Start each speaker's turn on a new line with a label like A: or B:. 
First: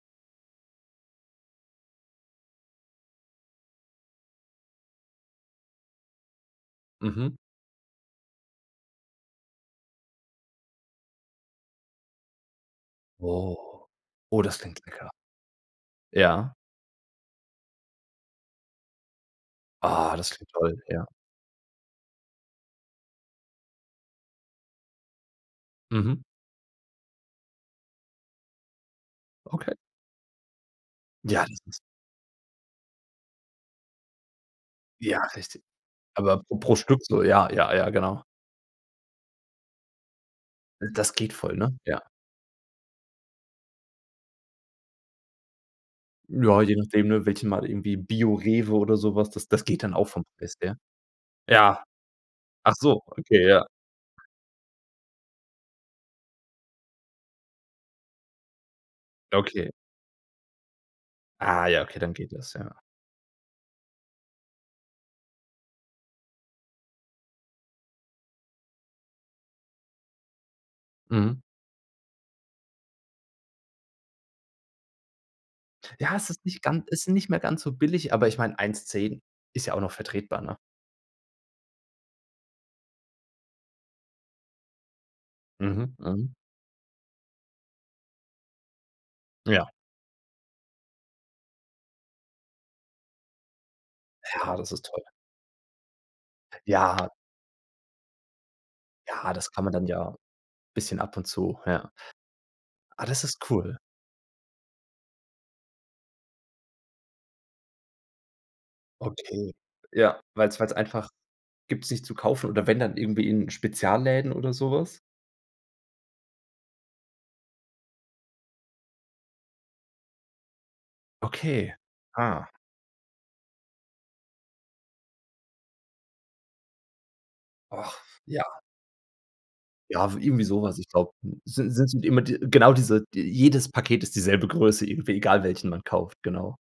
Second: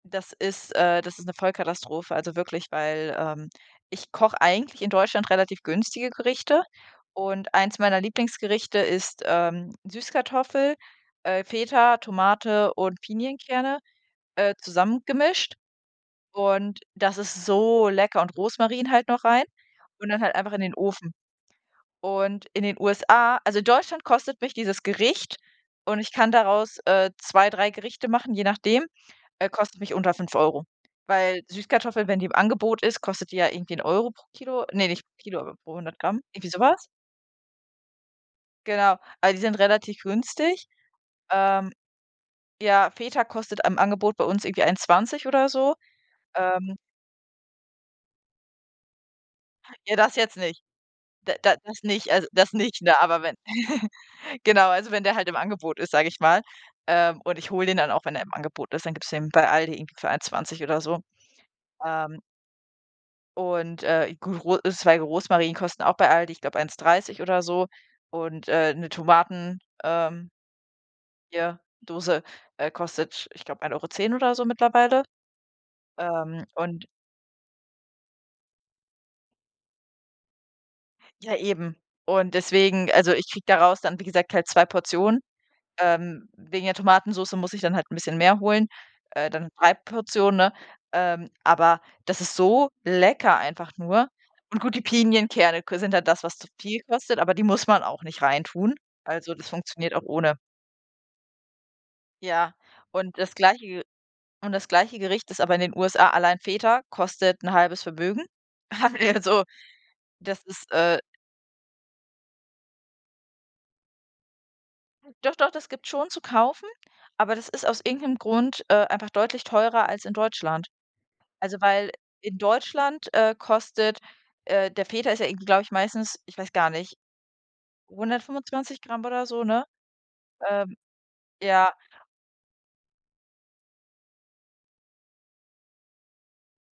A: Das ist äh, das ist 'ne Vollkatastrophe, also wirklich, weil, ähm, ich koche eigentlich in Deutschland relativ günstige Gerichte
B: Mhm.
A: und eins meiner Lieblingsgerichte ist, ähm, Süßkartoffel, äh, Feta, Tomate und Pinienkerne,
B: Oh, oh,
A: äh,
B: das klingt lecker.
A: zusammengemischt.
B: Ja.
A: Und das ist so lecker und Rosmarin halt noch rein und
B: Ah,
A: dann
B: das
A: halt
B: klingt
A: einfach in den
B: toll, ja.
A: Ofen. Und in den USA also in Deutschland kostet mich dieses Gericht und ich
B: Mhm.
A: kann daraus, äh, 2, 3 Gerichte machen, je nachdem, äh,
B: Okay.
A: kostet mich unter 5 €. Weil
B: Ja, das ist
A: Süßkartoffeln, wenn die im Angebot ist, kostet die ja irgendwie 1 € pro Kilo ne, nicht pro
B: Ja,
A: Kilo, aber
B: richtig.
A: pro 100g.
B: Aber
A: Irgendwie so
B: pro
A: was.
B: Stück so ja, ja, ja, genau.
A: Genau, a die sind relativ günstig,
B: Das geht voll,
A: ähm,
B: ne? Ja.
A: ja, Feta kostet am Angebot bei uns irgendwie 1,20 oder so,
B: Ja, je
A: ähm
B: nachdem, ne, welche mal irgendwie BioRewe oder so was, das das geht dann
A: Ja,
B: auch
A: das
B: vom
A: jetzt
B: Preis
A: nicht.
B: her.
A: Da da das
B: Ja.
A: nicht also das
B: Ach
A: nicht, ne?
B: so,
A: Aber wenn
B: okay, ja.
A: genau, also wenn der halt im Angebot ist, sage ich mal, ähm, und ich hole den dann auch, wenn er im Angebot ist, dann gibt's den bei
B: Okay.
A: Aldi irgendwie für 1,20 oder so,
B: Ah ja, okay, dann
A: ähm
B: geht das, ja.
A: und, äh, gu Ros Zweige Rosmarin kosten auch bei ALDI, ich glaube, 1,30 oder so. Und, äh, 'ne Tomaten, ähm
B: Mhm.
A: ja, Dose, äh, kostet, ich glaube, ein 1,10 € oder so, oder so mittlerweile,
B: Ja, es
A: ähm,
B: ist nicht gan
A: und
B: ist nicht mehr ganz so billig, aber ich meine, 1,10 ist ja auch noch vertretbar, ne?
A: Ja, eben. Und deswegen also, ich kriege daraus dann, wie gesagt, halt 2 Portionen,
B: Mhm,
A: ähm,
B: mhm.
A: wegen der Tomatensoße muss ich dann halt 'n bisschen mehr holen, äh, dann
B: Ja.
A: 3 Portionen, ne? Ähm, aber das ist so lecker einfach nur.
B: Ja,
A: Und
B: das
A: gut, die
B: ist toll.
A: Pinienkerne ko sind halt das, was zu viel
B: Ja.
A: kostet, aber die muss man auch nicht reintun.
B: Ja,
A: Also, das
B: das kann man dann
A: funktioniert auch
B: ja
A: ohne.
B: bisschen ab und zu ja.
A: Ja,
B: Ah,
A: und
B: das
A: das
B: ist
A: gleiche
B: cool.
A: Ge und das gleiche Gericht ist aber in den USA alleine Feta, kostet 'n halbes Vermögen. [unintelligible] also,
B: Okay. Ja,
A: das
B: weil's
A: ist,
B: weil's
A: äh
B: einfach gibt's nicht zu kaufen oder wenn dann irgendwie in Spezialläden oder so was?
A: Doch, doch, das gibt's schon zu kaufen, aber das ist aus irgend 'nem Grund, äh, einfach deutlich teurer als in Deutschland. Also,
B: Okay,
A: weil in
B: ah.
A: Deutschland, äh, kostet, äh der Feta ist ja irgendwie, glaube ich, meistens ich weiß gar nicht,
B: Och, ja.
A: 125g oder so, ne?
B: Ja, w irgendwie so
A: Ähm,
B: was. Ich glaube, sind
A: ja
B: sind immer die genau diese jedes Paket ist dieselbe Größe irgendwie, egal welchen man kauft, genau.